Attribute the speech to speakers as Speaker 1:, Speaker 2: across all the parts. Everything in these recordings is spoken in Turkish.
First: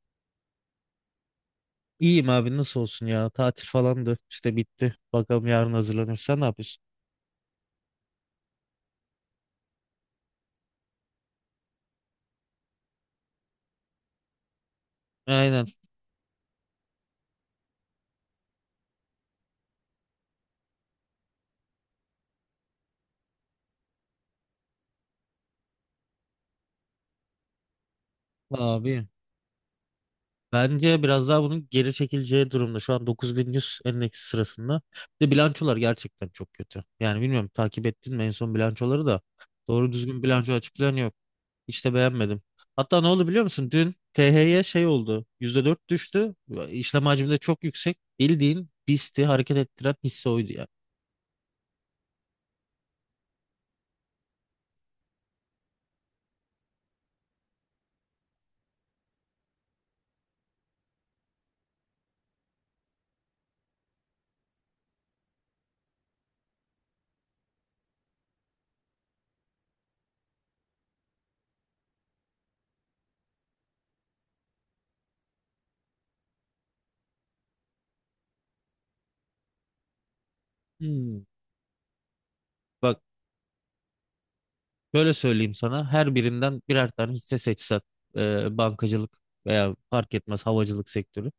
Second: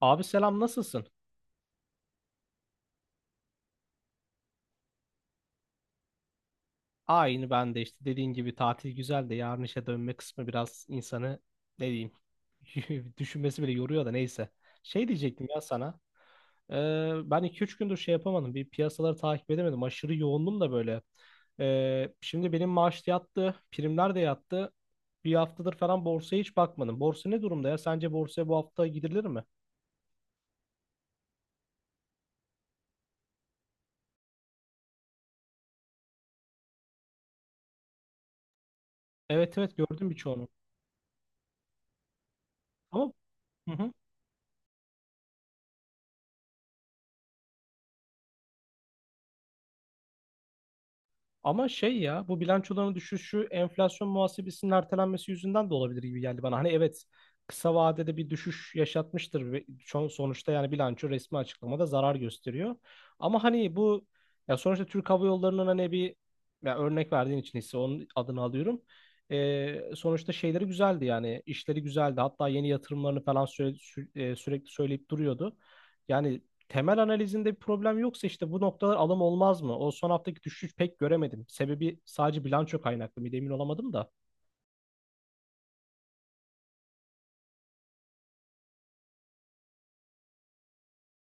Speaker 1: Abi selam, nasılsın?
Speaker 2: İyiyim abi, nasıl olsun ya, tatil falandı işte, bitti bakalım yarın hazırlanır. Sen ne yapıyorsun?
Speaker 1: Aynı, ben de işte dediğin gibi tatil güzel de yarın işe dönme kısmı biraz insanı, ne diyeyim, düşünmesi bile yoruyor da neyse. Şey diyecektim ya
Speaker 2: Aynen
Speaker 1: sana. Ben 2-3 gündür şey yapamadım. Bir piyasaları takip edemedim. Aşırı yoğundum da böyle. Şimdi benim maaş da yattı. Primler de yattı. Bir haftadır falan borsaya hiç bakmadım. Borsa ne durumda ya? Sence borsaya bu hafta
Speaker 2: abi,
Speaker 1: gidilir mi?
Speaker 2: bence biraz daha bunun geri çekileceği durumda. Şu an 9100 endeksi sırasında, bir de bilançolar gerçekten çok kötü. Yani bilmiyorum, takip ettin mi en son bilançoları da?
Speaker 1: Evet evet,
Speaker 2: Doğru
Speaker 1: gördüm
Speaker 2: düzgün
Speaker 1: birçoğunu.
Speaker 2: bilanço açıklayan yok, hiç de beğenmedim. Hatta ne
Speaker 1: Ama
Speaker 2: oldu biliyor musun,
Speaker 1: hı hı.
Speaker 2: dün THY şey oldu, %4 düştü. İşlem hacmi de çok yüksek, bildiğin BIST'i hareket ettiren hisse oydu ya.
Speaker 1: Ama şey ya, bu bilançoların düşüşü enflasyon muhasebesinin ertelenmesi yüzünden de olabilir gibi geldi bana. Hani evet, kısa vadede bir düşüş yaşatmıştır ve sonuçta yani bilanço resmi açıklamada zarar gösteriyor. Ama hani bu, ya sonuçta Türk Hava Yolları'nın hani bir, ya örnek verdiğin için hisse onun adını alıyorum. Sonuçta şeyleri güzeldi, yani işleri güzeldi. Hatta yeni yatırımlarını falan sürekli söyleyip duruyordu. Yani temel analizinde bir problem yoksa işte bu noktalar alım olmaz mı? O son haftaki düşüş pek
Speaker 2: Hmm.
Speaker 1: göremedim. Sebebi sadece bilanço
Speaker 2: Bak,
Speaker 1: kaynaklı mıydı emin olamadım da.
Speaker 2: şöyle söyleyeyim sana, her birinden birer tane hisse seçsen, bankacılık veya fark etmez havacılık sektörü.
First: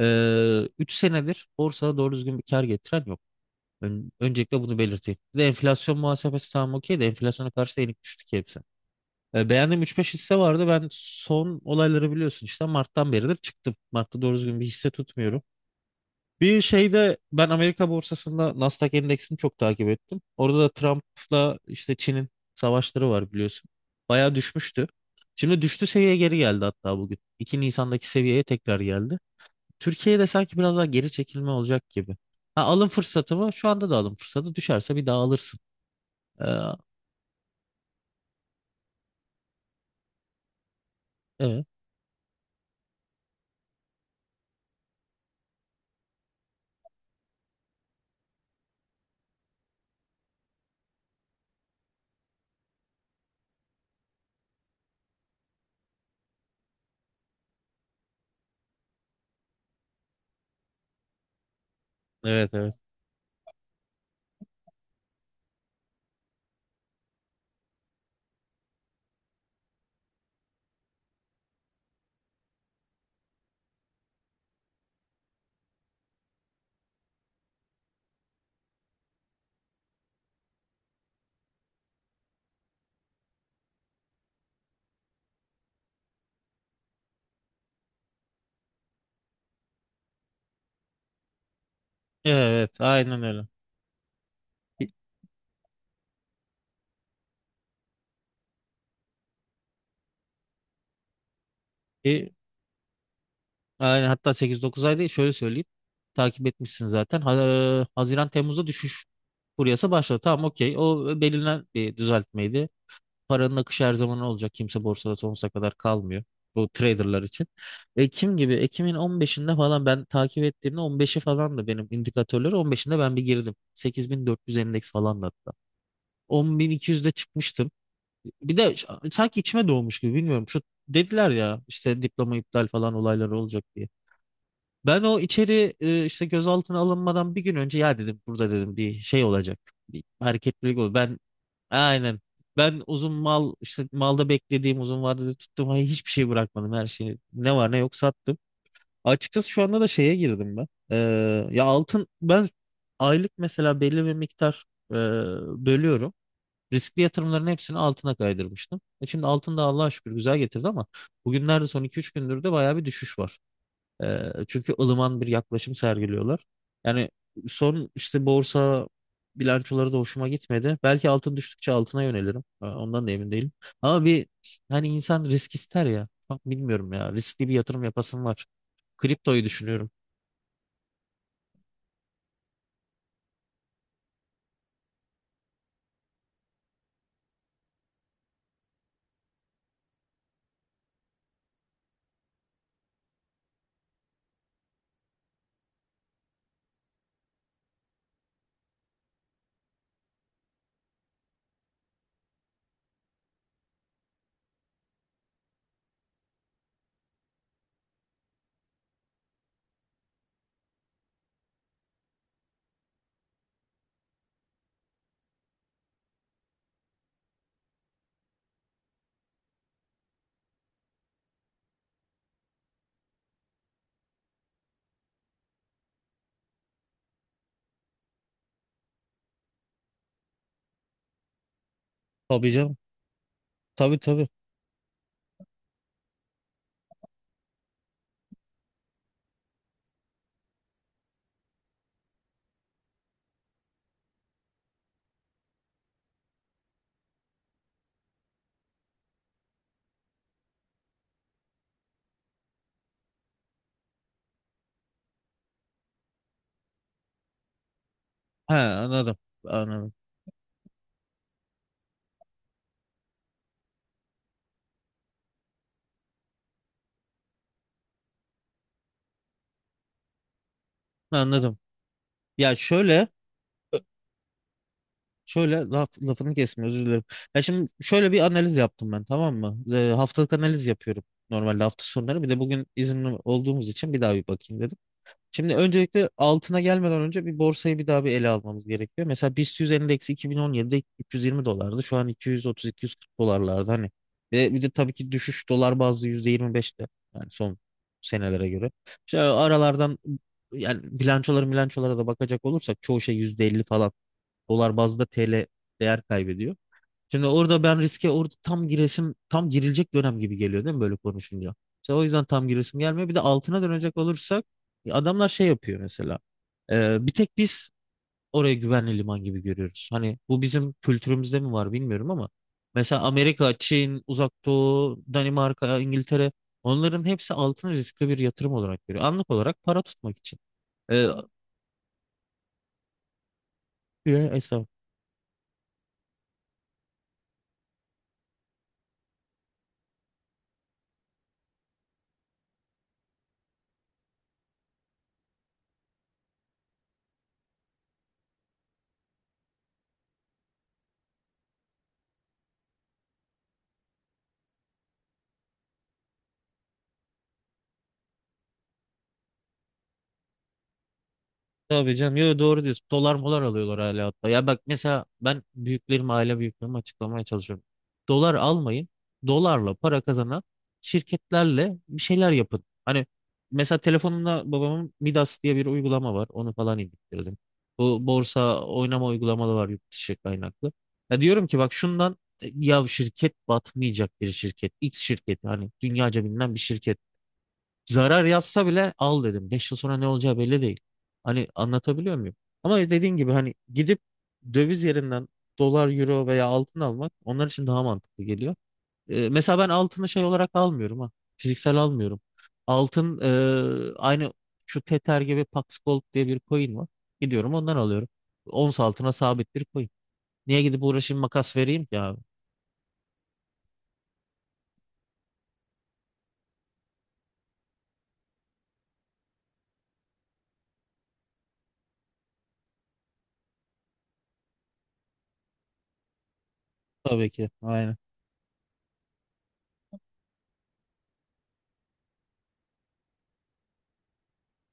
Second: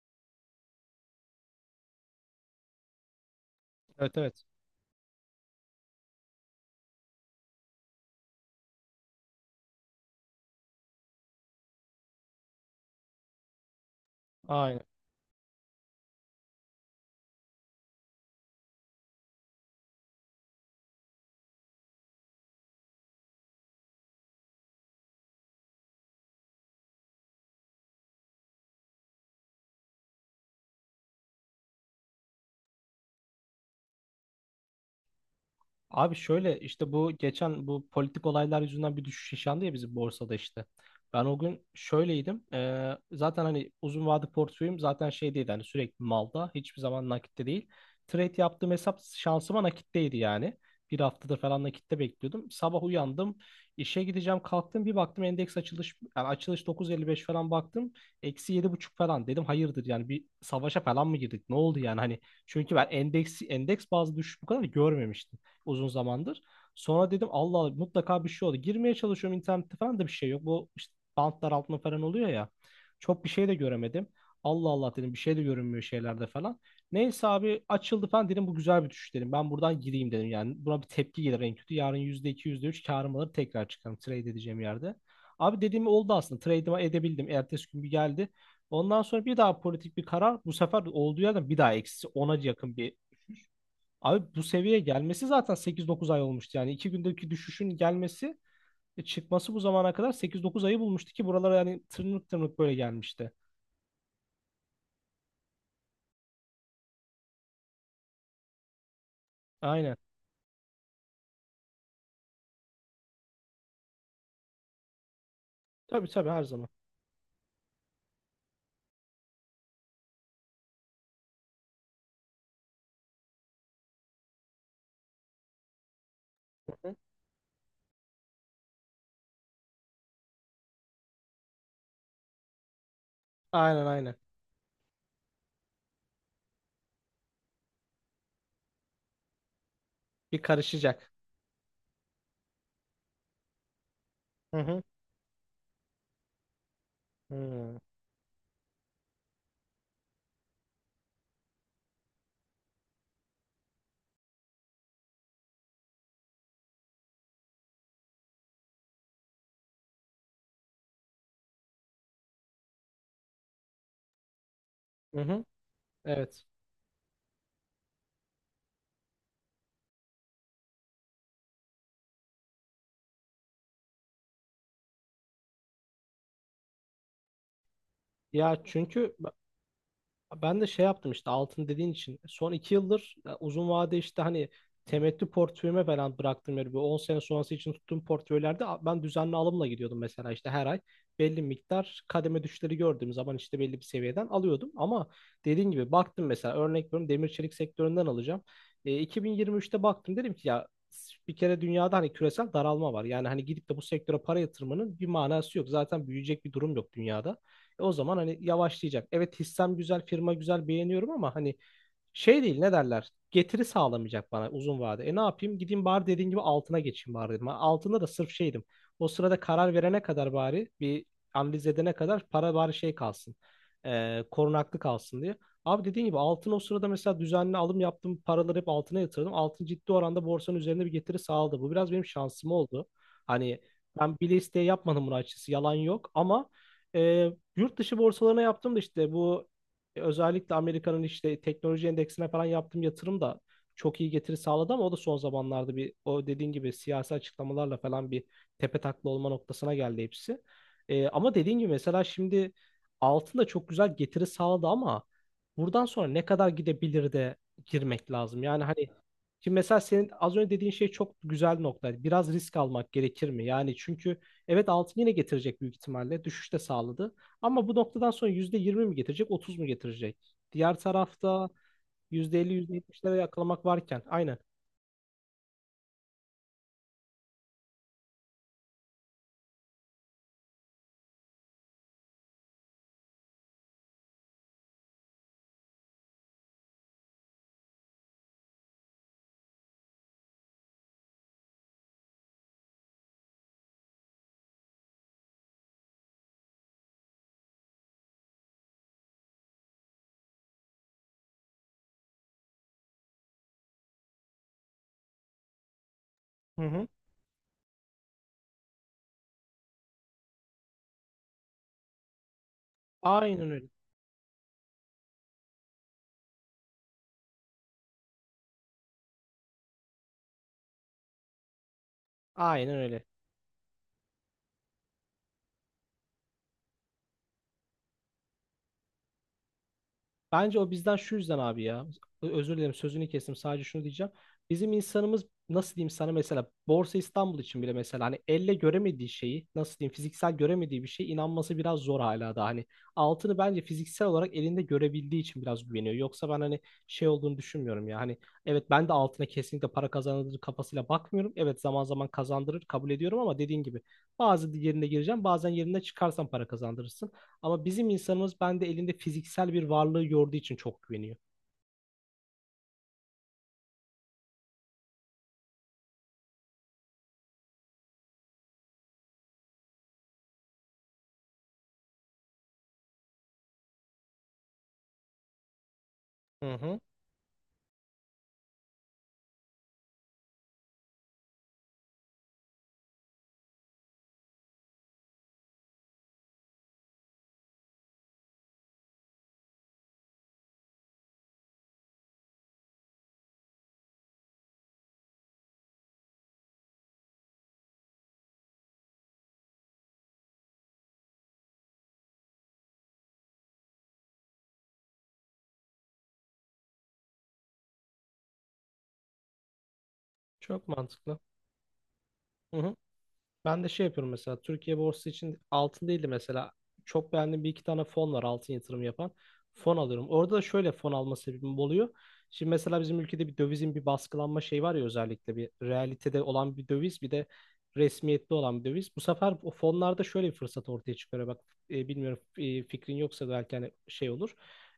Speaker 2: Üç senedir borsada doğru düzgün bir kar getiren yok. Ön-
Speaker 1: Evet evet.
Speaker 2: öncelikle bunu belirteyim. Bir de enflasyon muhasebesi, tamam okey, de enflasyona karşı enik düştü ki hepsi. Beğendiğim üç beş hisse vardı. Ben son olayları biliyorsun, işte Mart'tan beridir çıktım. Mart'ta doğru düzgün bir
Speaker 1: Aynen.
Speaker 2: hisse tutmuyorum. Bir şeyde ben Amerika borsasında Nasdaq endeksini çok takip ettim. Orada da Trump'la işte Çin'in savaşları var, biliyorsun. Bayağı düşmüştü. Şimdi düştü seviyeye geri geldi hatta bugün. 2 Nisan'daki seviyeye tekrar geldi. Türkiye'de sanki biraz daha geri çekilme olacak gibi. Ha, alım fırsatı mı? Şu anda da alım fırsatı. Düşerse bir daha alırsın.
Speaker 1: Abi
Speaker 2: Ee,
Speaker 1: şöyle, işte bu geçen bu politik olaylar yüzünden bir düşüş yaşandı ya bizim borsada işte. Ben o gün
Speaker 2: evet.
Speaker 1: şöyleydim. Zaten hani uzun vade portföyüm zaten şey değil, hani sürekli malda, hiçbir zaman nakitte değil. Trade yaptığım hesap şansıma nakitteydi yani. Bir haftadır falan nakitte bekliyordum. Sabah uyandım, işe gideceğim kalktım, bir baktım endeks açılış, yani açılış 9.55 falan baktım. Eksi yedi buçuk falan, dedim hayırdır yani, bir savaşa falan mı girdik, ne oldu yani, hani
Speaker 2: Evet,
Speaker 1: çünkü
Speaker 2: evet.
Speaker 1: ben endeks bazı düşüş bu kadar görmemiştim uzun zamandır. Sonra dedim, Allah Allah, mutlaka bir şey oldu. Girmeye çalışıyorum internette falan da bir şey yok. Bu işte bantlar altında falan oluyor ya. Çok bir şey de göremedim. Allah Allah dedim, bir şey de görünmüyor şeylerde falan. Neyse abi, açıldı falan dedim, bu güzel bir düşüş dedim. Ben buradan gireyim dedim yani. Buna bir tepki gelir en kötü. Yarın yüzde iki yüzde üç karım alır, tekrar çıkarım, trade edeceğim yerde. Abi dediğim oldu aslında. Trade'imi edebildim. Ertesi gün bir geldi. Ondan sonra bir daha politik bir karar. Bu sefer olduğu yerden bir daha eksi ona yakın
Speaker 2: Evet,
Speaker 1: bir.
Speaker 2: aynen öyle.
Speaker 1: Abi bu seviyeye gelmesi zaten sekiz dokuz ay olmuştu. Yani iki gündeki düşüşün gelmesi, çıkması bu zamana kadar sekiz dokuz ayı bulmuştu ki buralara, yani tırnık
Speaker 2: E,
Speaker 1: tırnık böyle gelmişti.
Speaker 2: Yani hatta sekiz dokuz ay değil, şöyle söyleyeyim. Takip etmişsin zaten. Haziran Temmuz'da düşüş furyası
Speaker 1: Aynen.
Speaker 2: başladı. Tamam, okey. O belirlenen bir düzeltmeydi. Paranın akışı her zaman olacak. Kimse borsada sonsuza kadar
Speaker 1: Tabii
Speaker 2: kalmıyor.
Speaker 1: tabii, her zaman.
Speaker 2: Bu traderlar için. Ekim gibi, Ekim'in 15'inde falan ben takip ettiğimde, 15'i falan da benim indikatörleri 15'inde ben bir girdim. 8400 endeks falan da hatta.
Speaker 1: Hı hı.
Speaker 2: 10.200'de çıkmıştım. Bir de sanki içime doğmuş gibi, bilmiyorum. Şu dediler ya işte diploma iptal falan olayları olacak
Speaker 1: Aynen
Speaker 2: diye.
Speaker 1: aynen.
Speaker 2: Ben o içeri işte gözaltına alınmadan bir gün önce ya dedim burada, dedim bir şey olacak. Bir
Speaker 1: Bir
Speaker 2: hareketlilik olur.
Speaker 1: karışacak.
Speaker 2: Ben aynen. Ben uzun mal işte malda
Speaker 1: Hı
Speaker 2: beklediğim
Speaker 1: hı.
Speaker 2: uzun vadede tuttum. Hayır, hiçbir şey bırakmadım, her şeyi.
Speaker 1: Hı
Speaker 2: Ne var ne
Speaker 1: hı.
Speaker 2: yok sattım. Açıkçası şu anda da şeye girdim ben. Ya altın, ben aylık mesela belli bir miktar e, bölüyorum. Riskli yatırımların hepsini altına kaydırmıştım. Şimdi altın da Allah'a şükür güzel getirdi ama bugünlerde, son iki üç gündür de bayağı bir düşüş var. Çünkü
Speaker 1: Hı
Speaker 2: ılıman bir
Speaker 1: hı.
Speaker 2: yaklaşım sergiliyorlar.
Speaker 1: Evet.
Speaker 2: Yani son işte borsa bilançoları da hoşuma gitmedi. Belki altın düştükçe altına yönelirim. Ondan da emin değilim. Ama bir, hani insan risk ister ya. Bak, bilmiyorum ya. Riskli bir yatırım yapasım var.
Speaker 1: Ya çünkü
Speaker 2: Kriptoyu düşünüyorum.
Speaker 1: ben de şey yaptım, işte altın dediğin için son iki yıldır, uzun vade işte hani temettü portföyüme falan bıraktım yani, bir 10 sene sonrası için tuttuğum portföylerde ben düzenli alımla gidiyordum mesela, işte her ay belli miktar kademe düşleri gördüğüm zaman işte belli bir seviyeden alıyordum, ama dediğin gibi baktım mesela, örnek veriyorum demir çelik sektöründen alacağım. E, 2023'te baktım, dedim ki ya bir kere dünyada hani küresel daralma var. Yani hani gidip de bu sektöre para yatırmanın bir manası yok. Zaten büyüyecek bir durum yok dünyada. E o zaman hani yavaşlayacak. Evet hissem güzel, firma güzel, beğeniyorum ama hani şey değil, ne derler? Getiri sağlamayacak bana uzun vade. E ne yapayım? Gideyim bari, dediğin gibi altına geçeyim bari dedim. Altında da sırf şeydim. O sırada karar verene kadar bari bir analiz edene kadar para bari şey kalsın. Korunaklı kalsın diye. Abi dediğin gibi altın, o sırada mesela düzenli alım yaptım. Paraları hep altına yatırdım. Altın ciddi oranda borsanın üzerinde bir getiri sağladı. Bu biraz benim şansım
Speaker 2: Tabii canım.
Speaker 1: oldu. Hani
Speaker 2: Tabii,
Speaker 1: ben
Speaker 2: tabii.
Speaker 1: bile isteye yapmadım bunu açıkçası. Yalan yok ama e, yurt dışı borsalarına yaptım da işte bu, özellikle Amerika'nın işte teknoloji endeksine falan yaptığım yatırım da çok iyi getiri sağladı ama o da son zamanlarda bir, o dediğin gibi siyasi açıklamalarla falan bir tepe takla olma noktasına geldi hepsi. Ama dediğin gibi mesela şimdi altın da çok güzel getiri sağladı ama buradan sonra ne kadar gidebilir de girmek lazım.
Speaker 2: He,
Speaker 1: Yani hani
Speaker 2: anladım.
Speaker 1: şimdi mesela
Speaker 2: Anladım.
Speaker 1: senin az önce dediğin şey çok güzel bir nokta. Biraz risk almak gerekir mi? Yani çünkü evet, altın yine getirecek büyük ihtimalle. Düşüş de sağladı. Ama bu noktadan sonra %20 mi getirecek, 30 mu getirecek? Diğer tarafta
Speaker 2: Anladım.
Speaker 1: yüzde elli,
Speaker 2: Ya
Speaker 1: yüzde
Speaker 2: şöyle
Speaker 1: yetmişlere yakalamak varken. Aynen.
Speaker 2: Şöyle lafını kesme, özür dilerim. Ya şimdi şöyle bir analiz yaptım ben, tamam mı? Haftalık analiz yapıyorum normalde hafta sonları. Bir de bugün izinli olduğumuz için bir daha bir bakayım dedim. Şimdi öncelikle altına gelmeden önce bir borsayı bir daha bir ele almamız gerekiyor. Mesela BIST 100 endeksi 2017'de 320 dolardı. Şu an 230-240 dolarlarda hani. Ve bir de tabii ki düşüş dolar bazlı %25'te. Yani son senelere göre. İşte aralardan, yani bilançolara da bakacak olursak çoğu şey %50 falan, dolar bazlı da TL değer kaybediyor.
Speaker 1: Hı hı.
Speaker 2: Şimdi orada ben riske, orada tam giresim, tam girilecek dönem gibi geliyor değil mi böyle konuşunca? İşte o yüzden tam giresim gelmiyor. Bir de
Speaker 1: Aynen
Speaker 2: altına
Speaker 1: öyle.
Speaker 2: dönecek olursak, ya adamlar şey yapıyor mesela. Bir tek biz orayı güvenli liman gibi görüyoruz. Hani bu bizim kültürümüzde mi var, bilmiyorum ama
Speaker 1: Aynen öyle.
Speaker 2: mesela Amerika, Çin, Uzak Doğu, Danimarka, İngiltere, onların hepsi altını riskli bir yatırım olarak görüyor. Anlık olarak para tutmak için.
Speaker 1: Bence o bizden
Speaker 2: Ee,
Speaker 1: şu yüzden abi ya. Özür dilerim, sözünü kestim. Sadece şunu diyeceğim.
Speaker 2: e,
Speaker 1: Bizim
Speaker 2: estağfurullah.
Speaker 1: insanımız, nasıl diyeyim sana, mesela Borsa İstanbul için bile mesela hani elle göremediği şeyi, nasıl diyeyim, fiziksel göremediği bir şeye inanması biraz zor hala da, hani altını bence fiziksel olarak elinde görebildiği için biraz güveniyor. Yoksa ben hani şey olduğunu düşünmüyorum ya hani, evet ben de altına kesinlikle para kazandırır kafasıyla bakmıyorum. Evet zaman zaman kazandırır, kabul ediyorum, ama dediğin gibi bazı yerine gireceğim bazen yerinde çıkarsan para kazandırırsın. Ama bizim insanımız, bende elinde fiziksel bir varlığı gördüğü için çok güveniyor.
Speaker 2: Tabii canım. Yo, doğru diyorsun. Dolar molar alıyorlar hala hatta. Ya bak mesela ben aile büyüklerime açıklamaya çalışıyorum. Dolar almayın. Dolarla para kazanan şirketlerle bir şeyler yapın. Hani mesela telefonumda babamın Midas diye bir uygulama var.
Speaker 1: Hı
Speaker 2: Onu
Speaker 1: hı.
Speaker 2: falan indirdim. Bu borsa oynama uygulamaları var, yurt dışı kaynaklı. Ya diyorum ki, bak şundan ya şirket batmayacak bir şirket. X şirketi, hani dünyaca bilinen bir şirket. Zarar yazsa bile al dedim. 5 yıl sonra ne olacağı belli değil. Hani anlatabiliyor muyum? Ama dediğin gibi hani gidip döviz yerinden dolar, euro veya altın almak onlar için daha mantıklı geliyor. Mesela ben altını şey olarak almıyorum ha. Fiziksel almıyorum. Altın aynı şu Tether gibi Pax Gold diye bir coin var. Gidiyorum ondan alıyorum. Ons altına sabit bir coin. Niye
Speaker 1: Çok
Speaker 2: gidip
Speaker 1: mantıklı.
Speaker 2: uğraşayım, makas vereyim ya?
Speaker 1: Hı hı. Ben de şey yapıyorum mesela Türkiye borsası için altın değil de mesela çok beğendiğim bir iki tane fon var altın yatırım yapan. Fon alıyorum. Orada da şöyle fon alma sebebim oluyor. Şimdi mesela bizim ülkede bir dövizin bir baskılanma şeyi var ya, özellikle bir realitede olan bir döviz, bir de
Speaker 2: Tabii ki. Aynen.
Speaker 1: resmiyetli olan bir döviz. Bu sefer o fonlarda şöyle bir fırsat ortaya çıkıyor. Bak, bilmiyorum, fikrin yoksa belki hani şey olur.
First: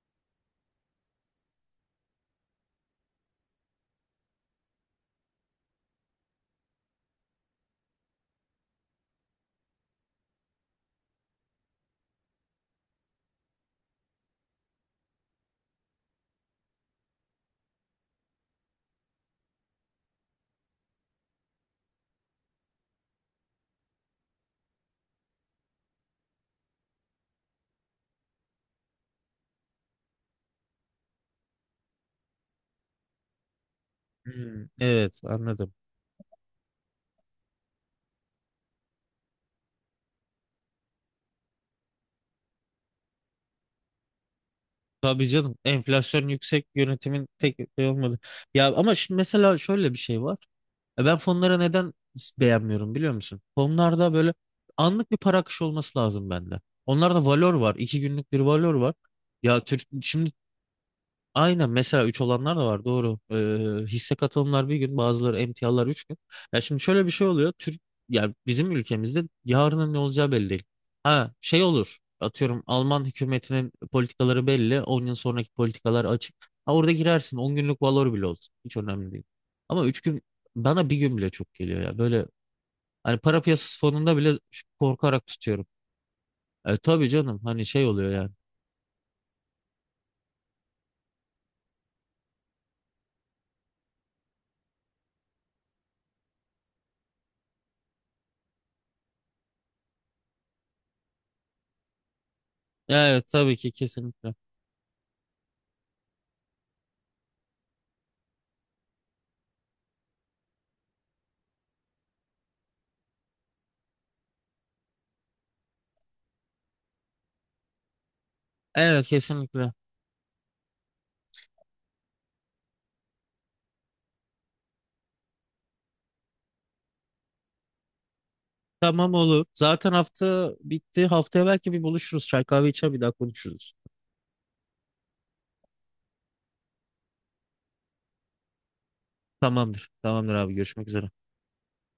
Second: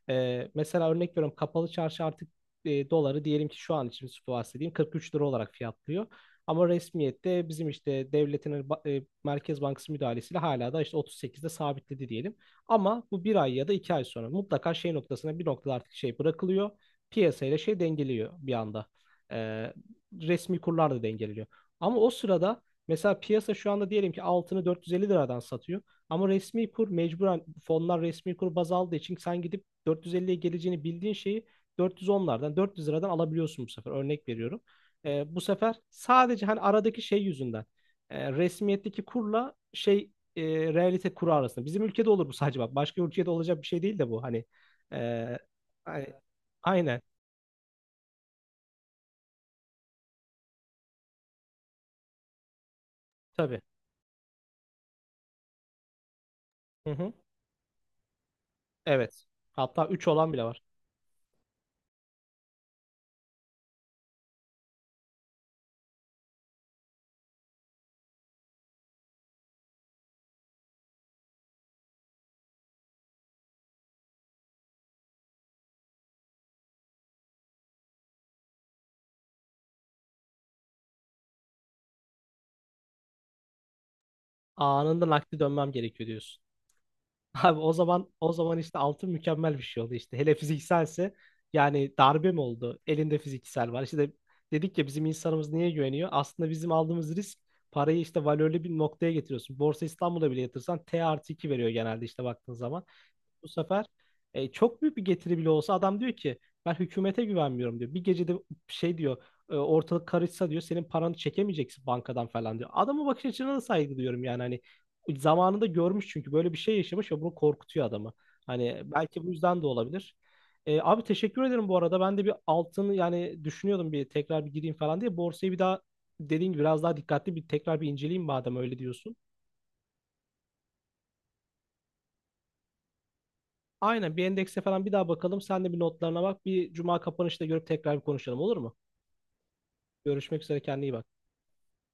Speaker 1: Mesela örnek veriyorum, kapalı çarşı artık, doları diyelim ki şu an için bahsedeyim 43 lira olarak fiyatlıyor. Ama resmiyette bizim işte devletin hani Merkez Bankası müdahalesiyle hala da işte 38'de sabitledi diyelim. Ama bu bir ay ya da iki ay sonra mutlaka şey noktasına, bir noktada artık şey bırakılıyor. Piyasayla şey dengeliyor bir anda. Ee, Resmi kurlar da dengeleniyor. Ama o sırada mesela piyasa şu anda diyelim ki altını 450 liradan satıyor. Ama resmi kur, mecburen fonlar resmi kur baz aldığı için sen gidip 450'ye geleceğini bildiğin şeyi 410'lardan 400 liradan alabiliyorsun bu sefer. Örnek veriyorum.
Speaker 2: Hmm, evet
Speaker 1: Bu
Speaker 2: anladım.
Speaker 1: sefer sadece hani aradaki şey yüzünden, resmiyetteki kurla şey, e, realite kuru arasında. Bizim ülkede olur bu sadece, bak. Başka ülkede olacak bir şey değil de bu. Hani, e,
Speaker 2: Tabii canım,
Speaker 1: hani
Speaker 2: enflasyon yüksek
Speaker 1: aynen,
Speaker 2: yönetimin tek şey olmadı. Ya ama şimdi mesela şöyle bir şey var. Ben fonlara neden beğenmiyorum biliyor musun?
Speaker 1: tabii.
Speaker 2: Fonlarda böyle anlık bir para akışı olması lazım bende.
Speaker 1: Hı hı.
Speaker 2: Onlarda valor var. 2 günlük bir valor var.
Speaker 1: Evet.
Speaker 2: Ya Türk,
Speaker 1: Hatta 3
Speaker 2: şimdi
Speaker 1: olan bile var.
Speaker 2: Aynen mesela 3 olanlar da var, doğru. Hisse katılımlar bir gün, bazıları emtialar 3 gün. Ya şimdi şöyle bir şey oluyor. Yani bizim ülkemizde yarının ne olacağı belli değil. Ha şey olur. Atıyorum Alman hükümetinin politikaları belli. 10 yıl sonraki politikalar açık. Ha orada girersin. 10 günlük valor bile olsun. Hiç önemli değil. Ama 3 gün, bana bir gün bile çok geliyor ya. Böyle hani para piyasası fonunda bile
Speaker 1: Anında
Speaker 2: korkarak
Speaker 1: nakdi
Speaker 2: tutuyorum.
Speaker 1: dönmem gerekiyor, diyorsun.
Speaker 2: Tabii canım,
Speaker 1: Abi
Speaker 2: hani
Speaker 1: o
Speaker 2: şey
Speaker 1: zaman,
Speaker 2: oluyor yani.
Speaker 1: işte altın mükemmel bir şey oldu işte. Hele fizikselse, yani darbe mi oldu? Elinde fiziksel var. İşte dedik ya, bizim insanımız niye güveniyor? Aslında bizim aldığımız risk, parayı işte valörlü bir noktaya getiriyorsun. Borsa İstanbul'a bile yatırsan T artı 2 veriyor genelde işte baktığın zaman,
Speaker 2: Evet,
Speaker 1: bu
Speaker 2: tabii ki
Speaker 1: sefer
Speaker 2: kesinlikle.
Speaker 1: çok büyük bir getiri bile olsa adam diyor ki, ben hükümete güvenmiyorum diyor. Bir gecede şey diyor, ortalık karışsa diyor senin paranı çekemeyeceksin bankadan falan diyor. Adamın bakış açısına da saygı duyuyorum, yani hani zamanında görmüş çünkü, böyle bir şey yaşamış ve bunu korkutuyor adamı. Hani
Speaker 2: Evet,
Speaker 1: belki bu yüzden de
Speaker 2: kesinlikle.
Speaker 1: olabilir. Abi teşekkür ederim bu arada. Ben de bir altını yani düşünüyordum, bir tekrar bir gireyim falan diye. Borsayı bir daha, dediğin gibi biraz daha dikkatli bir tekrar bir inceleyeyim madem öyle
Speaker 2: Tamam,
Speaker 1: diyorsun.
Speaker 2: olur. Zaten hafta bitti. Haftaya belki bir buluşuruz. Çay kahve içer, bir daha konuşuruz.
Speaker 1: Aynen, bir endekse falan bir daha bakalım. Sen de bir notlarına bak. Bir cuma kapanışta görüp tekrar bir konuşalım olur mu?
Speaker 2: Tamamdır. Tamamdır
Speaker 1: Görüşmek
Speaker 2: abi.
Speaker 1: üzere, kendine
Speaker 2: Görüşmek
Speaker 1: iyi bak.
Speaker 2: üzere.